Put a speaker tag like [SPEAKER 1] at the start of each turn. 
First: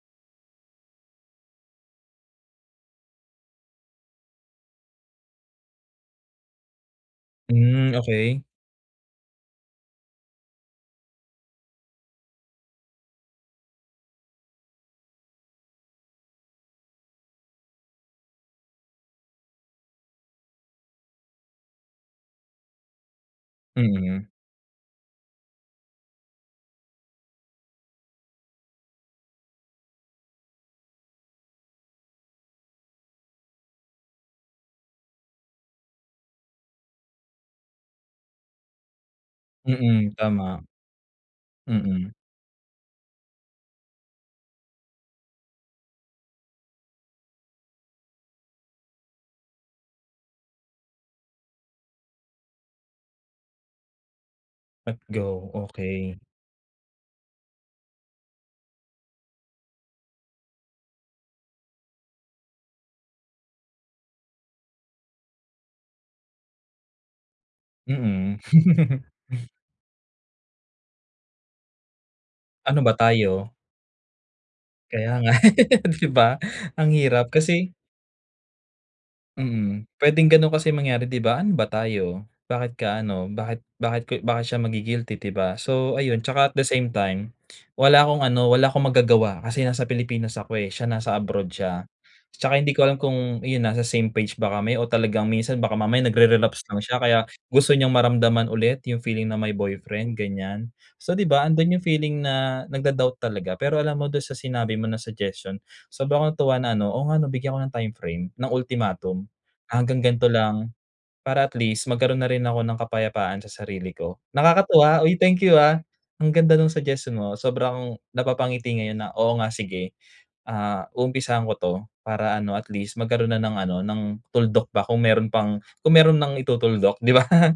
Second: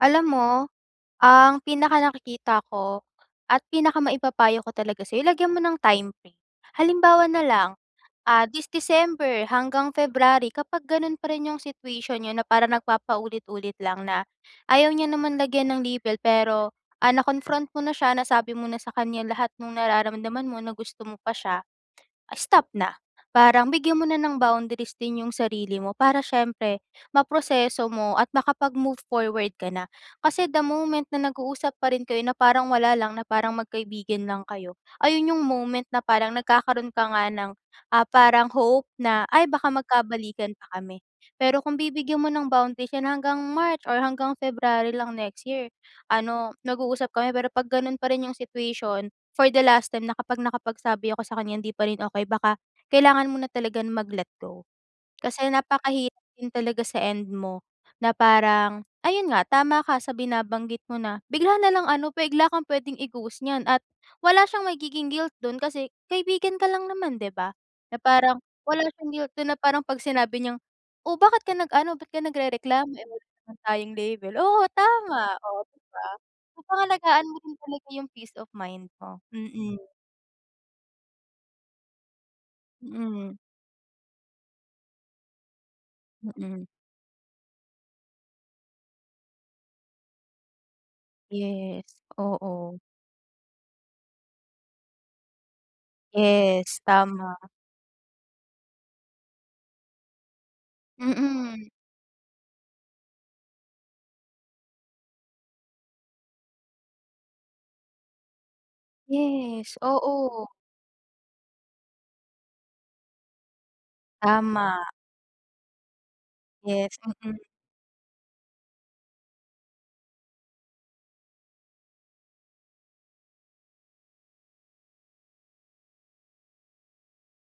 [SPEAKER 1] Alam mo ang pinakanakikita ko at pinakamaipapayo ko talaga sa'yo lagyan mo ng time frame. Halimbawa nalang,
[SPEAKER 2] Hmm okey.
[SPEAKER 1] ah, this December hanggang February, kapag ganun pa rin yung situation niyo na para nagpapa ulit-ulit lang na ayaw niya naman lagyan ng label pero, ah, na-confront mo na siya, nasabi mo na sa kanya lahat ng nararamdaman mo na gusto mo pa si'ya, stop na. Parang bigyan mo na
[SPEAKER 2] Mm.
[SPEAKER 1] ng boundaries din 'yung sarili mo para siyempre ma-proseso mo at makapag-move forward ka na. Kasi the moment na nag-uusap pa rin kayo na parang wala lang, na parang magkaibigan lang kayo, ayun 'yung moment na parang nagkakaroon ka nga ng, ah, parang hope na, "Ay, baka mag
[SPEAKER 2] Mm,
[SPEAKER 1] kabalikan
[SPEAKER 2] tama.
[SPEAKER 1] pa kami." Pero kung
[SPEAKER 2] Mm.
[SPEAKER 1] bibigyan mo ng boundaries hanggang March or hanggang February lang next year, ano nag-uusap kami pero 'pag ganun pa rin 'yung situation for the last time na kapag nakapagsabi ako sa kanya hindi pa rin okey baka kailangan mo na talagang mag-let go.
[SPEAKER 2] Let
[SPEAKER 1] Kasi
[SPEAKER 2] go, okey.
[SPEAKER 1] napakahirap din talaga sa end mo na parang, ayun nga tama ka sa binabanggit mo na bigla nalang ano bigla kang pwede i-ghost niyan at wala siyang magiging guilt dun kasi kaibigan ka lang naman, 'di ba? Na
[SPEAKER 2] Mm.
[SPEAKER 1] parang wala siyang guilt doon na parang 'pag sinabi niyang, "Oh, bakit ka nag-ano, ba't ka
[SPEAKER 2] Ano
[SPEAKER 1] nagrereklamo,
[SPEAKER 2] ba
[SPEAKER 1] eh, wala
[SPEAKER 2] tayo?
[SPEAKER 1] naman tayong label." Oo
[SPEAKER 2] Kaya nga
[SPEAKER 1] tama, oh, 'di ba?
[SPEAKER 2] 'di ba?
[SPEAKER 1] So
[SPEAKER 2] Ang hirap
[SPEAKER 1] pangalagaan mo rin
[SPEAKER 2] kasi
[SPEAKER 1] talaga 'yung peace of mind mo,
[SPEAKER 2] Mm.
[SPEAKER 1] mm.
[SPEAKER 2] Puwedeng ganun kasi mangyari 'di ba? Ano ba tayo? Bakit ka ano?
[SPEAKER 1] Mm.
[SPEAKER 2] Bakit bakit ko bakit siya magi-guilty 'di ba? So, ayun 'tsaka at the
[SPEAKER 1] Mm.
[SPEAKER 2] same time, wala akong ano, wala akong magagawa kasi nasa Pilipinas ako, eh, siya nasa abroad siya.
[SPEAKER 1] Yes,
[SPEAKER 2] 'Tsaka hindi
[SPEAKER 1] oo.
[SPEAKER 2] ko alam kung iyun nasa same page ba kami o talagang minsan baka mamaya nagre-relapse
[SPEAKER 1] Yes,
[SPEAKER 2] lang siya kaya
[SPEAKER 1] tama.
[SPEAKER 2] gusto niyang maramdaman ulit 'yung feeling na may boyfriend ganyan. So 'di ba,
[SPEAKER 1] Mm.
[SPEAKER 2] andun 'yung feeling na nag-do-doubt talaga. Pero alam mo doon sa sinabi mo na suggestion, sobra akong natuwa na ano, "Oo nga 'no bigyan ko ng time frame, ng ultimatum.
[SPEAKER 1] Yes,
[SPEAKER 2] Hanggang ganito
[SPEAKER 1] oo.
[SPEAKER 2] lang para at least magkaroon na rin ako ng kapayapaan sa sarili ko."
[SPEAKER 1] Tama.
[SPEAKER 2] Nakakatuwa, uy, thank you, ah, ang ganda ng
[SPEAKER 1] Yes,
[SPEAKER 2] suggestion
[SPEAKER 1] mm.
[SPEAKER 2] mo sobra akong napapangiti ngayon na, "Oo nga sige." Ah, umpisahan ko 'to para ano at least magkaroon na ng ano, ng tuldok pa kung meron pang kung meron nang itutuldok 'di ba?